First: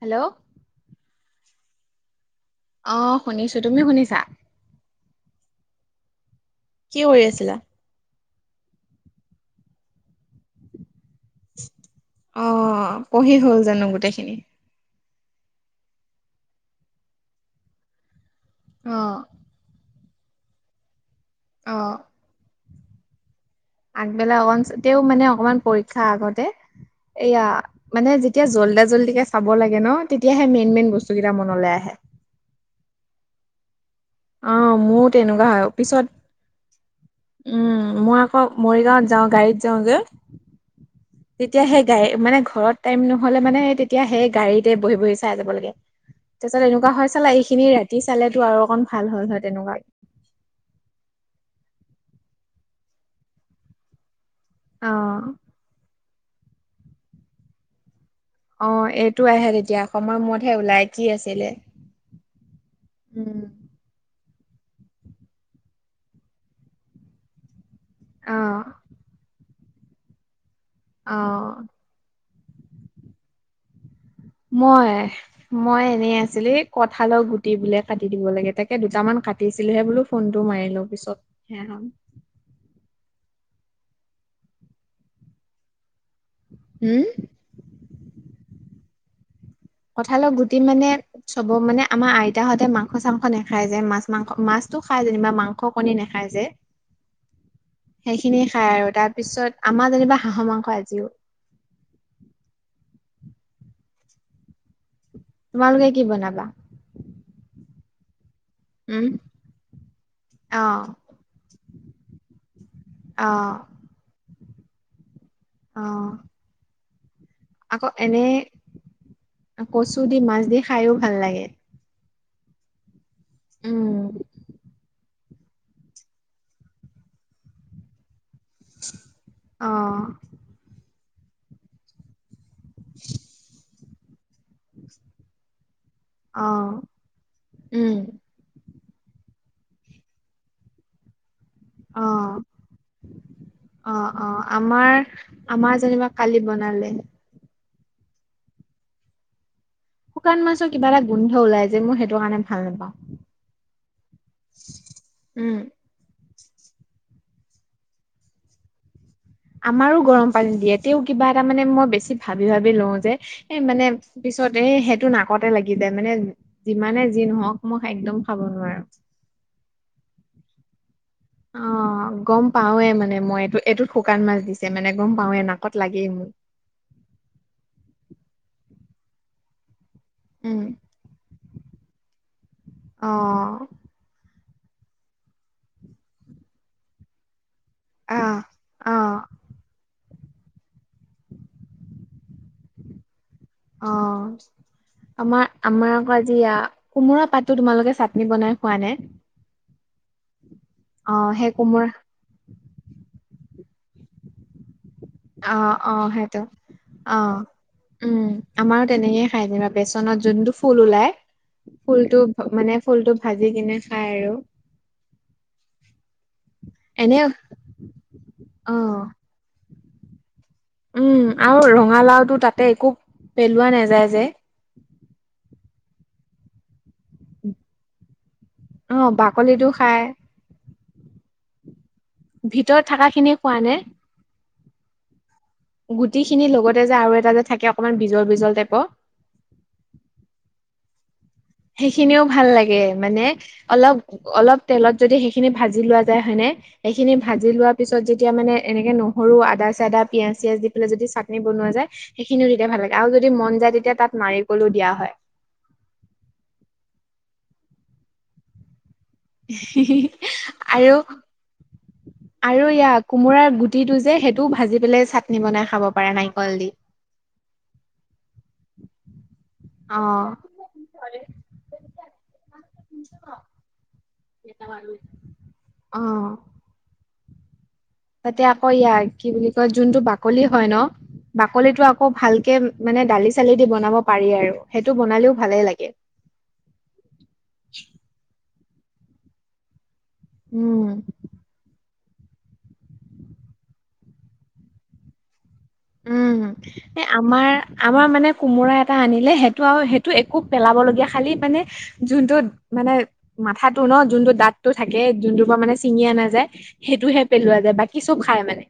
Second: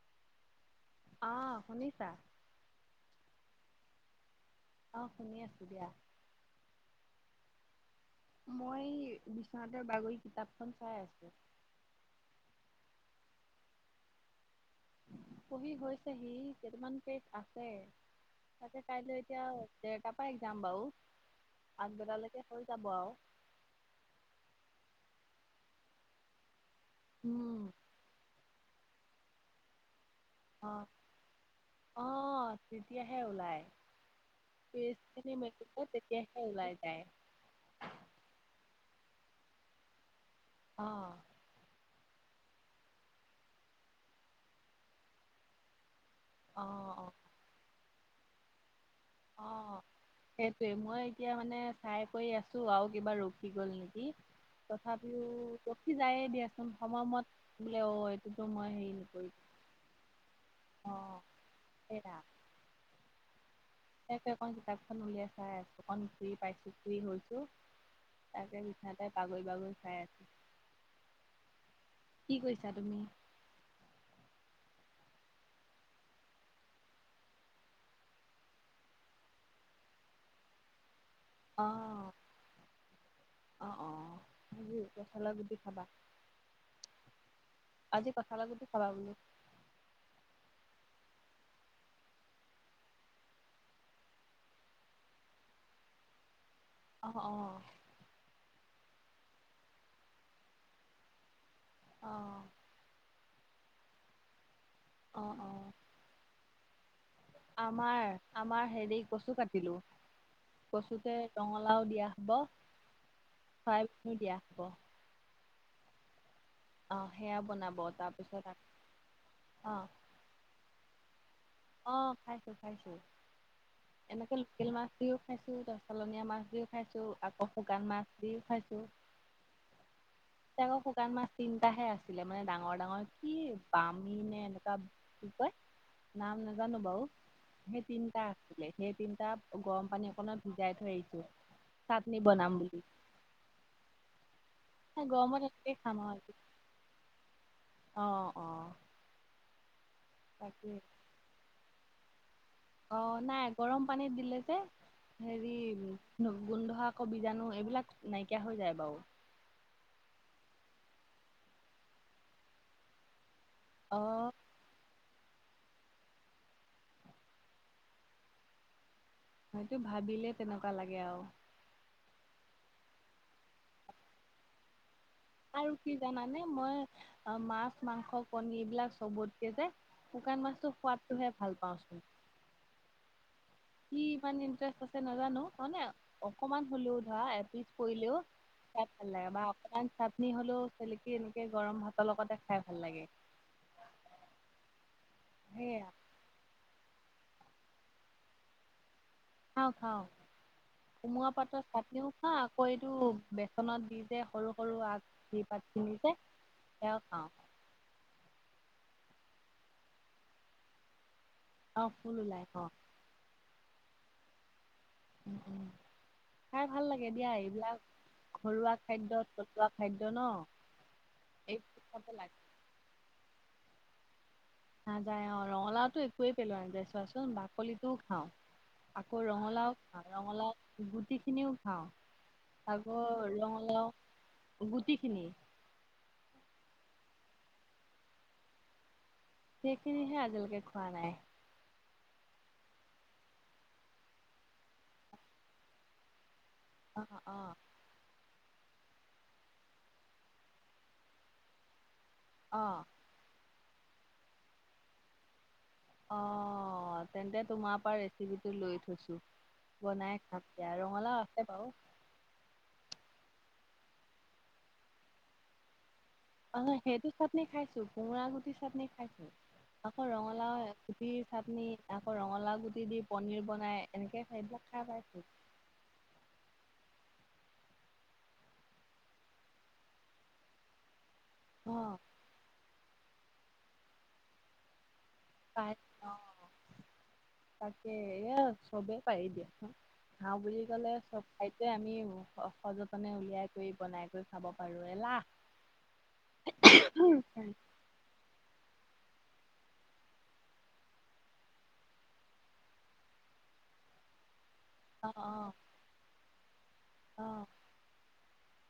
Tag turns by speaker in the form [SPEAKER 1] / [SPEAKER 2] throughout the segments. [SPEAKER 1] Hello
[SPEAKER 2] অহ', শুনিছা।
[SPEAKER 1] অহ শুনিছো তুমি শুনিছা।
[SPEAKER 2] অহ শুনি আছোঁ দিয়া।
[SPEAKER 1] কি কৰি আছিলা।
[SPEAKER 2] মই বিচনাতে বাগৰি কিতাপখন চাই আছিলোঁ।
[SPEAKER 1] অহ পঢ়ি হ'ল জানো গোটেইখিনি।
[SPEAKER 2] পঢ়ি হৈছেহি কেইটামান পেজ আছে তাকে কাইলৈ
[SPEAKER 1] অ',
[SPEAKER 2] এতিয়া। ডেৰটাৰ পাই একজাম বাও
[SPEAKER 1] অ',
[SPEAKER 2] পাছবেলালৈকে হৈ যাব আও।
[SPEAKER 1] আগবেলা অকন তেওঁ মানে অকমান পৰীক্ষা আগতে এয়া।
[SPEAKER 2] উম
[SPEAKER 1] মানে যেতিয়া জল্দা জল্দিকে চাব লাগে ন, তেতিয়াহে মেইন, মেইন বস্তুকেইটা মনলে আহে!
[SPEAKER 2] অহ' তেতিয়াহে ওলাই
[SPEAKER 1] অ',
[SPEAKER 2] পেইজ
[SPEAKER 1] মোৰো তেনেকুৱা
[SPEAKER 2] মেলিলে
[SPEAKER 1] হয় পিছত
[SPEAKER 2] তেতিয়া ওলাই যায়!
[SPEAKER 1] উম, মই আকৌ মৰিগাঁৱত যাওঁ গাড়ীত যাওঁ যে।
[SPEAKER 2] অহ
[SPEAKER 1] তেতিয়া সেই গাড়ী মানে ঘৰত টাইম নহলে মানে তেতিয়া সেই গাড়ীতে বহি বহি চাই যাব লাগে
[SPEAKER 2] [unintelligible]
[SPEAKER 1] তাৰপিছত এনেকুৱা
[SPEAKER 2] অ
[SPEAKER 1] হয় চালা এইখিনি ৰাতি চালেতো আৰু অকণ ভাল হ'ল হয়
[SPEAKER 2] অ
[SPEAKER 1] তেনেকুৱা।
[SPEAKER 2] সেইটোৱে মই এতিয়া মানে চাই কৰি আছো আৰু কিবা ৰখি গল নেকি
[SPEAKER 1] অ',
[SPEAKER 2] তথাপিও ৰখি যায়ে দিয়াচোন সময়মত বোলে অ এইটোতো
[SPEAKER 1] অ
[SPEAKER 2] মই হেৰি
[SPEAKER 1] এইটো
[SPEAKER 2] নকৰি
[SPEAKER 1] আহে তেতিয়া সময়তহে ওলাই কি
[SPEAKER 2] অ',
[SPEAKER 1] আছিলে উম
[SPEAKER 2] সে এখন কিতাপখন উলিয়াই চাই‌ আছো অকন ফ্ৰি পাইছো ফ্ৰি হৈছো
[SPEAKER 1] অ
[SPEAKER 2] তাকে বিচনাতে বাগৰি বাগৰি চাই আছো
[SPEAKER 1] অ
[SPEAKER 2] কি কৰিছা তুমি
[SPEAKER 1] মই মই এনে আছিলো কঠালৰ গুটি বোলে কাটি দিব লাগে তাকে দুটামান কাটি কাটিছিলোহে বোলো ফোনটো মাৰি লও পিছত সেয়া
[SPEAKER 2] অ
[SPEAKER 1] হল।
[SPEAKER 2] অ অ আজি কঠালৰ গুটি খাবা
[SPEAKER 1] হুম
[SPEAKER 2] আজি কঠালৰ গুটি খাবা বোলো
[SPEAKER 1] কঠালৰ গুটি মানে চবৰ মানে আমাৰ আইতাহঁতে মাংস চাংস নাখায় যে মাছ মাংস মাছটো খাই যেনিবা মাংস স কণী নাখায় যে
[SPEAKER 2] অ অ
[SPEAKER 1] সেইখিনি খাই আৰু তাৰ পিছত আমাৰ যেনিবা হাঁহৰ মাংস আজি
[SPEAKER 2] অ অ অ
[SPEAKER 1] তোমালোকে কি বনাবা
[SPEAKER 2] আমাৰ আমাৰ হেৰি
[SPEAKER 1] উম
[SPEAKER 2] কচু কাটিলো
[SPEAKER 1] অ
[SPEAKER 2] কচুকে ৰঙলাও দিয়া হব
[SPEAKER 1] অ
[SPEAKER 2] পাইপতো দিয়া হ'ব
[SPEAKER 1] অ
[SPEAKER 2] অ সেয়া বনাব
[SPEAKER 1] আকৌ এনে
[SPEAKER 2] তাৰপিছত অ
[SPEAKER 1] কচু দি মাছ দি খায়ো ভাল লাগে।
[SPEAKER 2] অ খাইছো খাইছো
[SPEAKER 1] উম
[SPEAKER 2] এনেকে লোকেল মাছ দিও খাইছো ত চালনীয়া মাছ দিও খাইছো আকৌ শুকান মাছ দিও খাইছো
[SPEAKER 1] অ
[SPEAKER 2] তাকো শুকান মাছ তিনটাহে আছিলে মানে ডাঙৰ ডাঙৰ কি বামী নে এনেকুৱা কি কয় নাম
[SPEAKER 1] অ',
[SPEAKER 2] নাজানো বাৰু সেই
[SPEAKER 1] উম,
[SPEAKER 2] তিনটা সেই তিনটা গৰম পানী অকনত ভিজাই থৈ আহিছো চাটনি
[SPEAKER 1] অ',
[SPEAKER 2] বনাম বুলি
[SPEAKER 1] অ অ আমাৰ
[SPEAKER 2] গৰমত এনেকে
[SPEAKER 1] আমাৰ
[SPEAKER 2] খাম
[SPEAKER 1] যেনিবা
[SPEAKER 2] আৰু
[SPEAKER 1] কালি বনালে
[SPEAKER 2] অ অ
[SPEAKER 1] শুকান মাছৰ
[SPEAKER 2] তাকে
[SPEAKER 1] কিবা এটা গোন্ধ ওলায় যে মোৰ সেইটো কাৰণে ভাল নাপাওঁ।
[SPEAKER 2] অ নাই গৰম পানীত দিলে যে হেৰি
[SPEAKER 1] উম,
[SPEAKER 2] গোন্ধ আকৌ বিজাণু এইবিলাক নাইকিয়া হৈ যায় বাৰু
[SPEAKER 1] আমাৰো গৰম পানী দিয়ে তেও কিবা এটা মানে মই বেছি ভাবি ভাবি লও যে এ মানে
[SPEAKER 2] অ
[SPEAKER 1] পিছত তে সেইটো নাকতে লাগি যায় মানে যিমানে যি নহওক মই একদম খাব নোৱাৰো
[SPEAKER 2] হয়তো ভাবিলে তেনেকুৱা লাগে আৱ
[SPEAKER 1] অ গম পাওৱে মানে মই এই এইটোত শুকান মাছ দিছে ছে মানে গম পাওৱে
[SPEAKER 2] আৰু কি জানানে মই মাছ মাংস কণী এইবিলাক চবতকে যে- শুকান
[SPEAKER 1] উম,
[SPEAKER 2] মাছটো সোৱাতটোহে ভাল পাওঁচোন।
[SPEAKER 1] অ।
[SPEAKER 2] কি ইমান ইণ্টাৰেষ্ট আছে নাজানো মানে অকমান হ'লেও ধৰা এপিছ- পৰিলেও,
[SPEAKER 1] আহ
[SPEAKER 2] খাই
[SPEAKER 1] অ
[SPEAKER 2] ভাল লাগে বা অকণমান - নি হ'লেও চেলেকি এনেকে গৰম ভাতৰ লগতে খাই ভাল লাগে।
[SPEAKER 1] অ', আমাৰ
[SPEAKER 2] সেয়া
[SPEAKER 1] আমাৰ কাজিয়া, কোমোৰা পাতো তোমালোকে চাটনি বনাই খোৱা নে?
[SPEAKER 2] অ খাওঁ,
[SPEAKER 1] অ
[SPEAKER 2] কোমোৱা
[SPEAKER 1] সেই
[SPEAKER 2] পাতৰ
[SPEAKER 1] কোমোৰা
[SPEAKER 2] চাটনিও ন আকৌ এইটো বেচনত দি যে সৰু সৰু আগ
[SPEAKER 1] অ অ
[SPEAKER 2] পাতখিনিতে
[SPEAKER 1] সেইটো
[SPEAKER 2] সেয়াও
[SPEAKER 1] অ
[SPEAKER 2] খাওঁ।
[SPEAKER 1] উম আমাৰো তেনেকয়ে খায় যেনিবা বেচনত যোনটো ফুল ওলাই
[SPEAKER 2] আৰু ফুল
[SPEAKER 1] ফুলটো
[SPEAKER 2] ওলাই অ'
[SPEAKER 1] মানে ফুল টো ভাজি কিনে খাই আৰু।
[SPEAKER 2] উম উম, খাই ভাল লাগে
[SPEAKER 1] এনে
[SPEAKER 2] দিয়া এইবিলাক, ঘৰুৱা
[SPEAKER 1] অ
[SPEAKER 2] খাদ্যত কটোৱা খাদ্য ন
[SPEAKER 1] উম আৰু ৰঙালাওতটো তাতে একো পেলোৱা নাযায় যে
[SPEAKER 2] নাযায় অ', ৰঙালাওটো একোৱেই পেলোৱা নাযায় চোৱাচোন বাকলিটোও খাওঁ।
[SPEAKER 1] অ
[SPEAKER 2] আকৌ
[SPEAKER 1] বাকলিটো
[SPEAKER 2] ৰঙালাও
[SPEAKER 1] খাই
[SPEAKER 2] খাওঁ ৰঙালাও গুটি খিনিও খাওঁ।
[SPEAKER 1] ভিতৰত
[SPEAKER 2] আকৌ
[SPEAKER 1] থকা খিনি খোৱা নে
[SPEAKER 2] ৰঙালাও গুটি খিনি
[SPEAKER 1] গুটি খিনি লগতে যে আৰু এটা যে থাকে অকণমান বিজল বিজল টাইপৰ
[SPEAKER 2] সেইখিনিহে আজিলৈকে খোৱা নাই।
[SPEAKER 1] সেইখিনিও ভাল লাগে মানে অলপ অলপ তেলত যদি সেইখিনি ভাজি লোৱা যায় হয়নে
[SPEAKER 2] অ
[SPEAKER 1] সেইখিনি
[SPEAKER 2] অ
[SPEAKER 1] ভাজি লোৱা তাৰ পিছত যেতিয়া মানে এনেকে নহৰু আদা চদা পিয়াজ চিয়াজ দি পেলাই যদি চাটনি বনোৱা যায় সেইখিনিও
[SPEAKER 2] অ
[SPEAKER 1] তেতিয়া ভাল লাগে আৰু যদি মন যায় তেতিয়া তাত নাৰিকলো দিয়া হয়।
[SPEAKER 2] অ', তেন্তে তোমাৰ পৰা ৰেচিপিটো লৈ থৈছো। বনাই খাম দিয়া
[SPEAKER 1] আৰু
[SPEAKER 2] ৰঙালাও আছে বাৰু
[SPEAKER 1] আৰু ইয়াৰ কোমোৰাৰ গুটিটো যে সেইটো ভাজি পেলাই চাটনি বনাই খাব প নাই
[SPEAKER 2] অ', সেইটো চাটনি খাইছো কোমোৰা গুটি চাটনি খাইছো।
[SPEAKER 1] অ
[SPEAKER 2] আকৌ ৰঙালাও গুটিৰ চাটনি আকৌ ৰঙালাও গুটি দি পনিৰ বনাই এনেকে খাই খাই পাইছো।
[SPEAKER 1] অ'। তাতে আকৌ ইয়াৰ কি বুলি কয় যোনটো বাকলি হয় ন
[SPEAKER 2] অ
[SPEAKER 1] বাকলিতো আকৌ ভালকে মানে দালি চালি দি বনাব পাৰি আৰু সেইটো বনালেও ভালেই
[SPEAKER 2] পাই
[SPEAKER 1] লাগে
[SPEAKER 2] অ', তাকে এয়া চবেই পাৰি দিয়া চোন। খাও বুলি
[SPEAKER 1] উম
[SPEAKER 2] গলে চব খাদ্যয়ে আমি সযত্নে উলিয়াই কৰি বনাই কৰি খাব পাৰো এলাহ
[SPEAKER 1] উম, এই আমাৰ আমাৰ মানে কোমোৰা এটা আনিলে সেইটো আৰু সেইটো একো পেলাব লগীয়া খালি মানে- যোনটোত মানে মাথাটো ন যোনটো দাঁত- সেইটো থাকে
[SPEAKER 2] অ',
[SPEAKER 1] যোনটোৰ
[SPEAKER 2] অ',
[SPEAKER 1] পৰা মানে ছিঙি আনা যায় সেইটোহে
[SPEAKER 2] অ'।
[SPEAKER 1] পেলোৱা যায় বাকি চব খাই মানে।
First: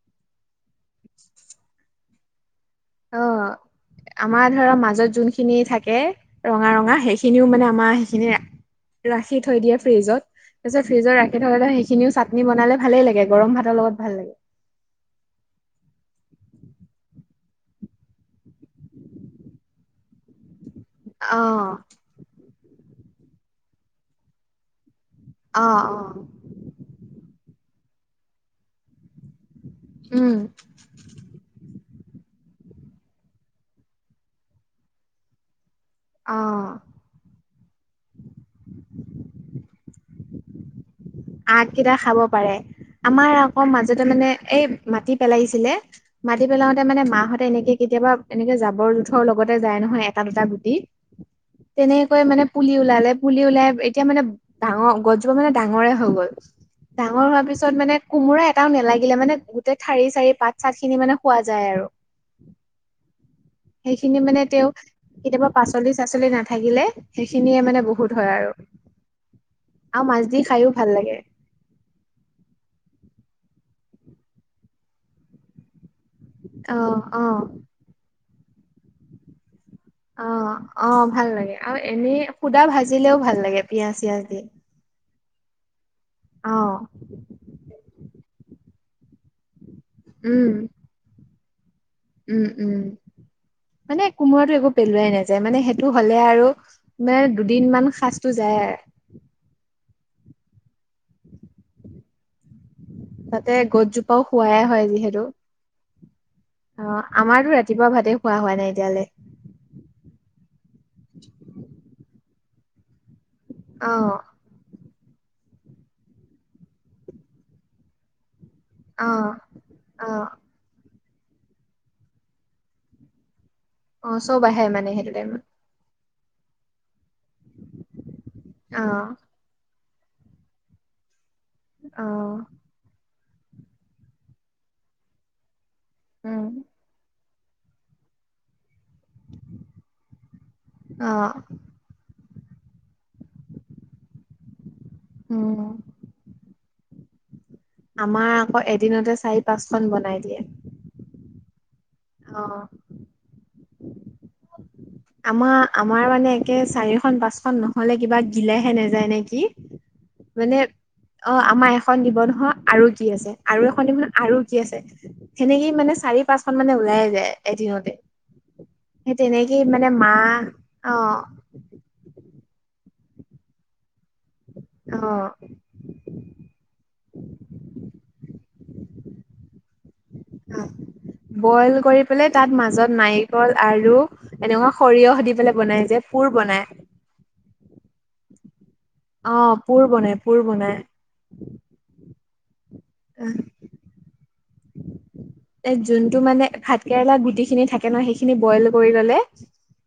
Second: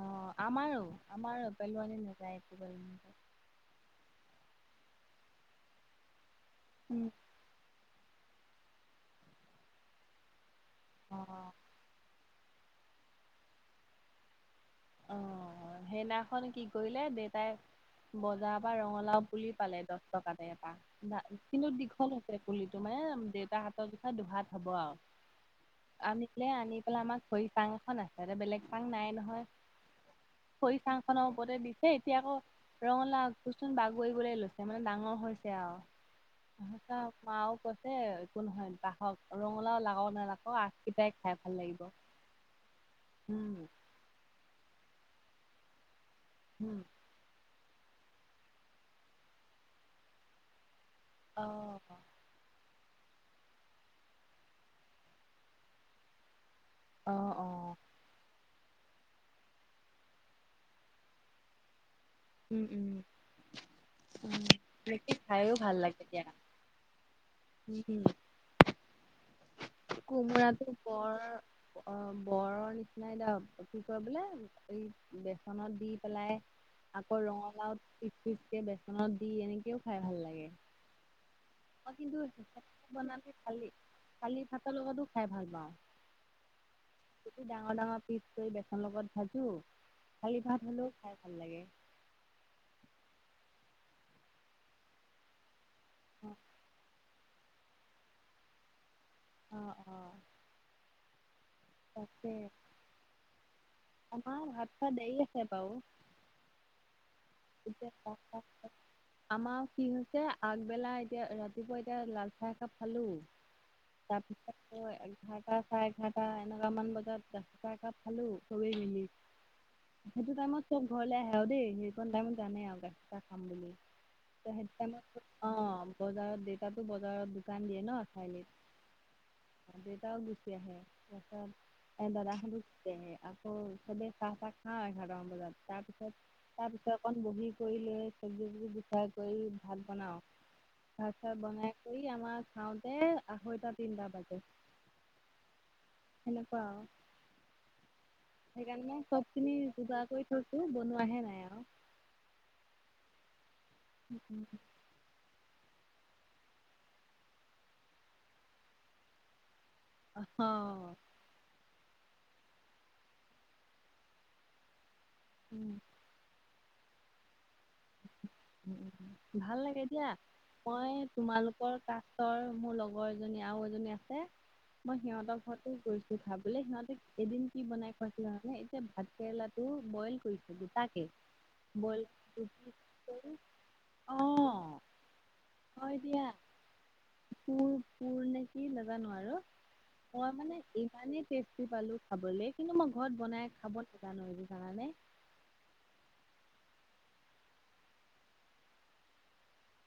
[SPEAKER 2] অ আমাৰো আমাৰো পেলোৱানি নাযায় একো। নাযায়।
[SPEAKER 1] অ, আমাৰ ধৰা মাজত যোনখিনি থাকে ৰঙা ৰঙা
[SPEAKER 2] উম।
[SPEAKER 1] সেইখিনি- সেইখিনিও মানে আমাৰ, ৰাখি থৈ দিয়ে ফ্ৰিজত। ফ্ৰিজত ৰাখি
[SPEAKER 2] অ',
[SPEAKER 1] থলে সেইখিনিও চাটনি বনালে ভালেই লাগে গৰম ভাতৰ লগত ভাল লাগে।
[SPEAKER 2] অ', সেইদিনাখন কি কৰিলে দেতাই বজাৰ পৰা ৰঙালাও পুলি পালে দহ টকাতে এটা। মৱা
[SPEAKER 1] অ
[SPEAKER 2] কিন্তু দীঘল হৈছে পুলিটো মানে দেউতাৰ হাতৰ জোখাই দুহাত হ'ব আৰু।
[SPEAKER 1] অ অ
[SPEAKER 2] আনিছিলে আনি পেলাই আমাক খৰি চাং এখন আছে এটা বেলেগ চাং নাই নহয়।
[SPEAKER 1] উম।
[SPEAKER 2] খৰি চাং খনৰ ওপৰতে দিছে এতিয়া আকৌ ৰঙালাও আগটো চোন বাগৰিবলে লৈছে মানে ডাঙৰ হৈছে আৰু
[SPEAKER 1] অ
[SPEAKER 2] [unintelligible] আও কৈছে একো নহয় বাহক ৰঙালাও লাগক নালাগক আ
[SPEAKER 1] আগকেইটা খাব পাৰে আমাৰ
[SPEAKER 2] উম
[SPEAKER 1] আকৌ মাজ জতে মানে এই মাটি পেলাইছিলে মাটি
[SPEAKER 2] উম।
[SPEAKER 1] পেলাওতে মানে মাহঁতে এনেকে কেতিয়াবা এনেকে জাবৰ -জোথৰ লগতে যায় নহয় এটা দুটা গুটি, তেনে
[SPEAKER 2] অ'।
[SPEAKER 1] কৈ মানে পুলি ওলালে পুলি ওলাই এতিয়া মানে ডাঙৰ গছজোপা মানে ডাঙৰে হৈ গ'ল।
[SPEAKER 2] অ',
[SPEAKER 1] ডাঙৰ হোৱাৰ পিছত
[SPEAKER 2] অ',
[SPEAKER 1] মানে কোমোৰা এটাও নেলাগিলে মানে গোটেই ঠাৰি- চাৰি, পাত- চাত খিনি মানে খোৱা যায় আৰু।
[SPEAKER 2] উম, উম।
[SPEAKER 1] সেইখিনি মানে
[SPEAKER 2] উম,
[SPEAKER 1] তেও
[SPEAKER 2] এনেকে
[SPEAKER 1] কেতিয়াবা
[SPEAKER 2] খাইও ভাল
[SPEAKER 1] পাচলি-
[SPEAKER 2] লাগে দিয়া।
[SPEAKER 1] চাচলি নাথা থাকিলে সেইখিনিয়ে মানে
[SPEAKER 2] উম।
[SPEAKER 1] বহুত হয় আৰু -আৰু মাছ দি
[SPEAKER 2] কোমোৰাটো
[SPEAKER 1] খায়ো
[SPEAKER 2] বৰ অ', বৰৰ নিচিনাই এতিয়া কি কয় বোলে এই বেচনত দি পেলাই
[SPEAKER 1] অ
[SPEAKER 2] আকৌ
[SPEAKER 1] অ
[SPEAKER 2] ৰঙালাওত পিচ পিচকে বেচনত দি এনেকেও খাই ভাল লাগে।
[SPEAKER 1] অ', অ', ভাল লাগে আৰু
[SPEAKER 2] মই
[SPEAKER 1] এনে
[SPEAKER 2] কিন্তু
[SPEAKER 1] সুদা ভাজিলেও ভাল লাগে পিয়াজ চিয়াজ দি।
[SPEAKER 2] তৰ লগতো খাই ভাল পাওঁ।
[SPEAKER 1] অ'।
[SPEAKER 2] কো ডাঙৰ ডাঙৰ পিচ কৰি বেচনৰ লগত ভাজো খালি ভাত হ'লেও খাই ভাল লাগে।
[SPEAKER 1] উম-উম, মানে কোমোৰাটো একো পেলোৱাই নাযায় মানে সেইটো হ'লে আৰু মানে দুদিন মান সাজটো যায় আৰ
[SPEAKER 2] অ', অ'। তাকে।
[SPEAKER 1] তে গছজোপাও
[SPEAKER 2] আমাৰ
[SPEAKER 1] খুৱাই
[SPEAKER 2] ভাত
[SPEAKER 1] হয়
[SPEAKER 2] খোৱা দেৰি
[SPEAKER 1] যিহেতু।
[SPEAKER 2] আছে বাৰু
[SPEAKER 1] অ', আমাৰতো
[SPEAKER 2] এতিয়া
[SPEAKER 1] ৰাতিপুৱাৰ ভাতে
[SPEAKER 2] চাহ
[SPEAKER 1] খোৱা হোৱা
[SPEAKER 2] তাহ
[SPEAKER 1] নাই এতিয়ালে।
[SPEAKER 2] আমাৰ কি হৈছে আগবেলা এতিয়া ৰাতিপুৱা এতিয়া লাল চাহ একাপ খালো।
[SPEAKER 1] অ
[SPEAKER 2] তাৰপিছত। অ', এঘাৰটা চাৰে এঘাৰটা এনেকুৱা মান বজাত গাখি চাহ একাপ খালো। চবেই মিলি
[SPEAKER 1] অ অ
[SPEAKER 2] সেইটো টাইমত চব ঘৰলে আহে আৰু দেই নি কন টাইমত জানে আৰু গাখীৰ চাহ খাম বুলি
[SPEAKER 1] অ চব
[SPEAKER 2] চ'
[SPEAKER 1] আহে
[SPEAKER 2] সেইটো
[SPEAKER 1] মানে
[SPEAKER 2] টাইমত [unintelligible] অ' অ' বজাৰত দেউতাটো বজাৰত দোকান দিয়ে
[SPEAKER 1] অ
[SPEAKER 2] চাৰিয়ালিত। দেউতাও গুচি আহে
[SPEAKER 1] অ
[SPEAKER 2] তাৰপাছত দাদাহতি চি আহে আকৌ চবেই চাহ- তাহ খাওঁ এঘাৰ টা মান বজাত তাৰ পিছত
[SPEAKER 1] উম।
[SPEAKER 2] তাৰ পিছৰ কণ বহি কৰি লৈ চবজি-তবজি গুচাই কৰি ভাত বনাওঁ,
[SPEAKER 1] অ
[SPEAKER 2] ভাত -চাত বনাই কৰি আমাৰ খাওঁতে আঢ়ৈটা- তিনটা বাজে।
[SPEAKER 1] উম।
[SPEAKER 2] সেনেকুৱা আৰু
[SPEAKER 1] আমাৰ আকৌ
[SPEAKER 2] সেইকাৰণে
[SPEAKER 1] এদিনতে চাৰি
[SPEAKER 2] চবখিনি
[SPEAKER 1] পাঁচখন
[SPEAKER 2] যোগাৰ
[SPEAKER 1] বনাই
[SPEAKER 2] কৰি
[SPEAKER 1] দিয়ে
[SPEAKER 2] থৈছো বনোৱাহে নাই আৰু।
[SPEAKER 1] অ'।
[SPEAKER 2] [unintelligible]
[SPEAKER 1] আমাৰ-আমাৰ মানে একে চাৰিখন পাঁচখন নহলে কিবা গিলেহে নাযায় নেকি। মানে
[SPEAKER 2] অ',
[SPEAKER 1] অ', আমাৰ এখন দিব নহয় আৰু কি আছে, আৰু এখন দিব নহয় আৰু কি আছে।
[SPEAKER 2] উম।
[SPEAKER 1] সেনেকেই মানে চাৰি পাঁচখন মানে ওলায়ে যায় এদিনত।
[SPEAKER 2] ভাল লাগে দিয়া,
[SPEAKER 1] মাহ
[SPEAKER 2] মই
[SPEAKER 1] অ
[SPEAKER 2] তোমালোকৰ কাষ অ মোৰ লগৰ এজনী আৰু এজনী আছে,
[SPEAKER 1] অ
[SPEAKER 2] মই সিহঁতৰ ঘত কৰিছো খাবলে সিহঁতে এদিন কি বনাই খোৱাইছিলে জানানে, এতিয়া ভাত কেৰেলাটো বইল কৰিছে গোটাকে,
[SPEAKER 1] কৰি
[SPEAKER 2] বইল
[SPEAKER 1] পেলাই তাত
[SPEAKER 2] কৰি
[SPEAKER 1] মাজত নাৰিকল আৰু এনেকুৱা
[SPEAKER 2] অ',
[SPEAKER 1] সৰিয়হ দি পেলাই বনাই যে পোৰ বনাই।
[SPEAKER 2] কোৰ পোৰ নে কি নাজাানো
[SPEAKER 1] অ
[SPEAKER 2] আৰু
[SPEAKER 1] পুৰ বনাই
[SPEAKER 2] মই
[SPEAKER 1] পুৰ
[SPEAKER 2] মানে
[SPEAKER 1] বনাই
[SPEAKER 2] ইমানেই। টেষ্টি পালো খাবলৈ কিন্তু মই ঘৰত বনাই খাব নাজানো জানানে।
[SPEAKER 1] এ যোনটো মানে ভাত কেৰেলা গুটি খিনি থাকে ন সেইখিনি বইল কৰি ললে,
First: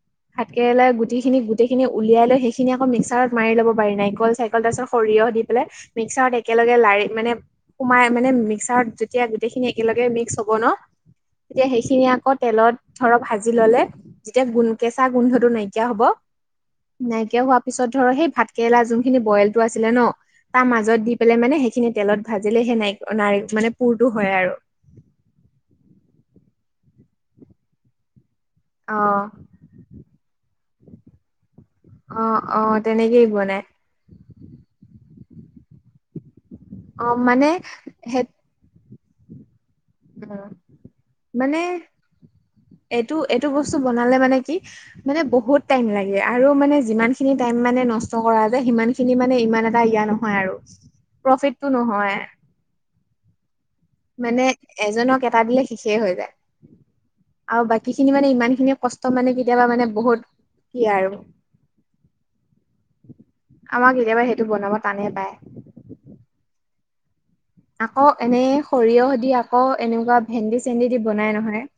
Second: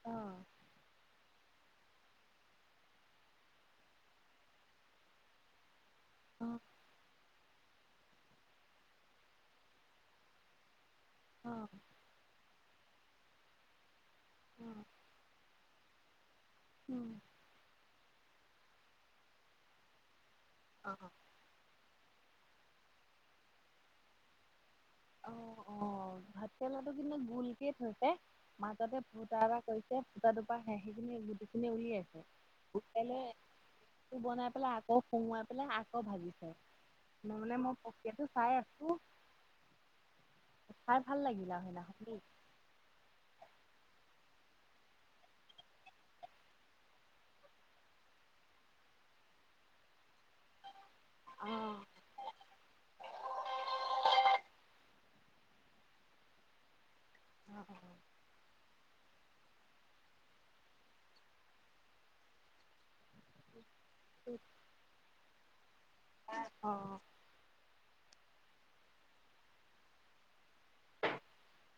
[SPEAKER 2] অ',
[SPEAKER 1] ভাত কেৰেলা গুটি। সেইখিনি গোটেইখিনি উলিয়াই লৈ সেইখিনি আকৌ মিক্সাৰত মাৰি লব পাৰি, নাৰিকল-চাৰিকল তাৰ পিছত সৰিয়হ দি পেলাই মিক্সাৰত
[SPEAKER 2] অ',
[SPEAKER 1] একেলগে লাৰি মানে সোমাই মানে মিক্সাৰত যেতিয়া গোটেই খিনি একেলগে মিক্স হ [unintelligible] তেতিয়া
[SPEAKER 2] অ',
[SPEAKER 1] সেইখিনি আকৌ তেলত ধৰক ভাজি ললে। যেতিয়া গোন্
[SPEAKER 2] অ',
[SPEAKER 1] কেঁচা গোন্ধটো নাইকিয়া হব,
[SPEAKER 2] উম,
[SPEAKER 1] নাইকিয়া হোৱা পিছত ধৰ সেই ভাত কেৰেলা যোনখিনি বইলটো আছিলে ন, তাৰ
[SPEAKER 2] অ',
[SPEAKER 1] মাজত দি পেলাই মানে সেই খিনি তেলত ভাজিলে সে নাইক নাৰক মানে পুৰটো হয় আৰু।
[SPEAKER 2] অ', অ', ভাত কেৰেলাটো কিন্তু গোলকে থৈছে, মাজতে ফুতা
[SPEAKER 1] অ
[SPEAKER 2] এটা কৈছে [inaudible] সুতা টোপা সে-সেইখিনি গুটিখিনি
[SPEAKER 1] অ
[SPEAKER 2] উলিয়াইছো,
[SPEAKER 1] অ
[SPEAKER 2] উলিয়াই
[SPEAKER 1] তেনেকেই বনাই
[SPEAKER 2] লৈ বনাই পেলাই আকৌ সুমোৱাই পেলাই আকৌ ভাজিছে। মই মানে মই
[SPEAKER 1] সেই
[SPEAKER 2] প্ৰক্ৰিয়াটো চাই আছো। পু। ভাল
[SPEAKER 1] [inaudible]
[SPEAKER 2] লাগিল
[SPEAKER 1] মানে,
[SPEAKER 2] আৰু সেইদিনাখন
[SPEAKER 1] এইটো-এইটো বস্তু বনালে মানে কি মানে বহুত টাইম লাগে আৰু মানে যিমান খিনি টাইম মানে নষ্ট কৰা যায় সিমান খিনি মানে ইমান এটা ইয়াৰ নহ হয় আৰু, প্ৰফিতটো নহয়। মানে এজনক এটা দিলে শেষে হৈ যায়, আৰু বাকী খিনি মানে ইমান খিনিয়ে কষ্ট ত মানে কেতিয়াবা মানে বহুত, কি আৰু। আমাক কেতিয়াবা সেইটো
[SPEAKER 2] দেই
[SPEAKER 1] বনাব টানে পায়।
[SPEAKER 2] [inaudible] অ।
[SPEAKER 1] আকৌ এনেই সৰিয়হ দি আকৌ এনেকুৱা ভেন্দি-চেন্দি দি বনাই নহয়।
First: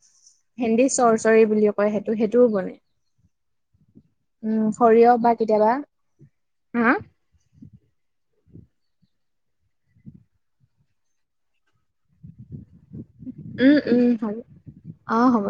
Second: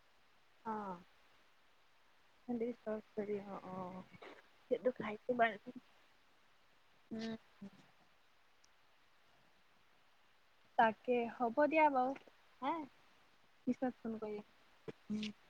[SPEAKER 2] অ
[SPEAKER 1] ভেন্দী চৰ্চৰী বুলি কয় সেইটো-সেইটোও
[SPEAKER 2] ভেন্দি
[SPEAKER 1] বনাই।
[SPEAKER 2] চচ কৰি অ অ
[SPEAKER 1] উম,
[SPEAKER 2] সেইটো
[SPEAKER 1] সৰিয়হ
[SPEAKER 2] খাইছো
[SPEAKER 1] বা
[SPEAKER 2] বাৰু
[SPEAKER 1] কেতিয়াবা। হা
[SPEAKER 2] উম। তাকে হ'ব দিয়া বাৰু হা,
[SPEAKER 1] উম
[SPEAKER 2] পিছত
[SPEAKER 1] উম
[SPEAKER 2] ফোন
[SPEAKER 1] হয়
[SPEAKER 2] কৰিম,
[SPEAKER 1] অ
[SPEAKER 2] উম।
[SPEAKER 1] হ'ব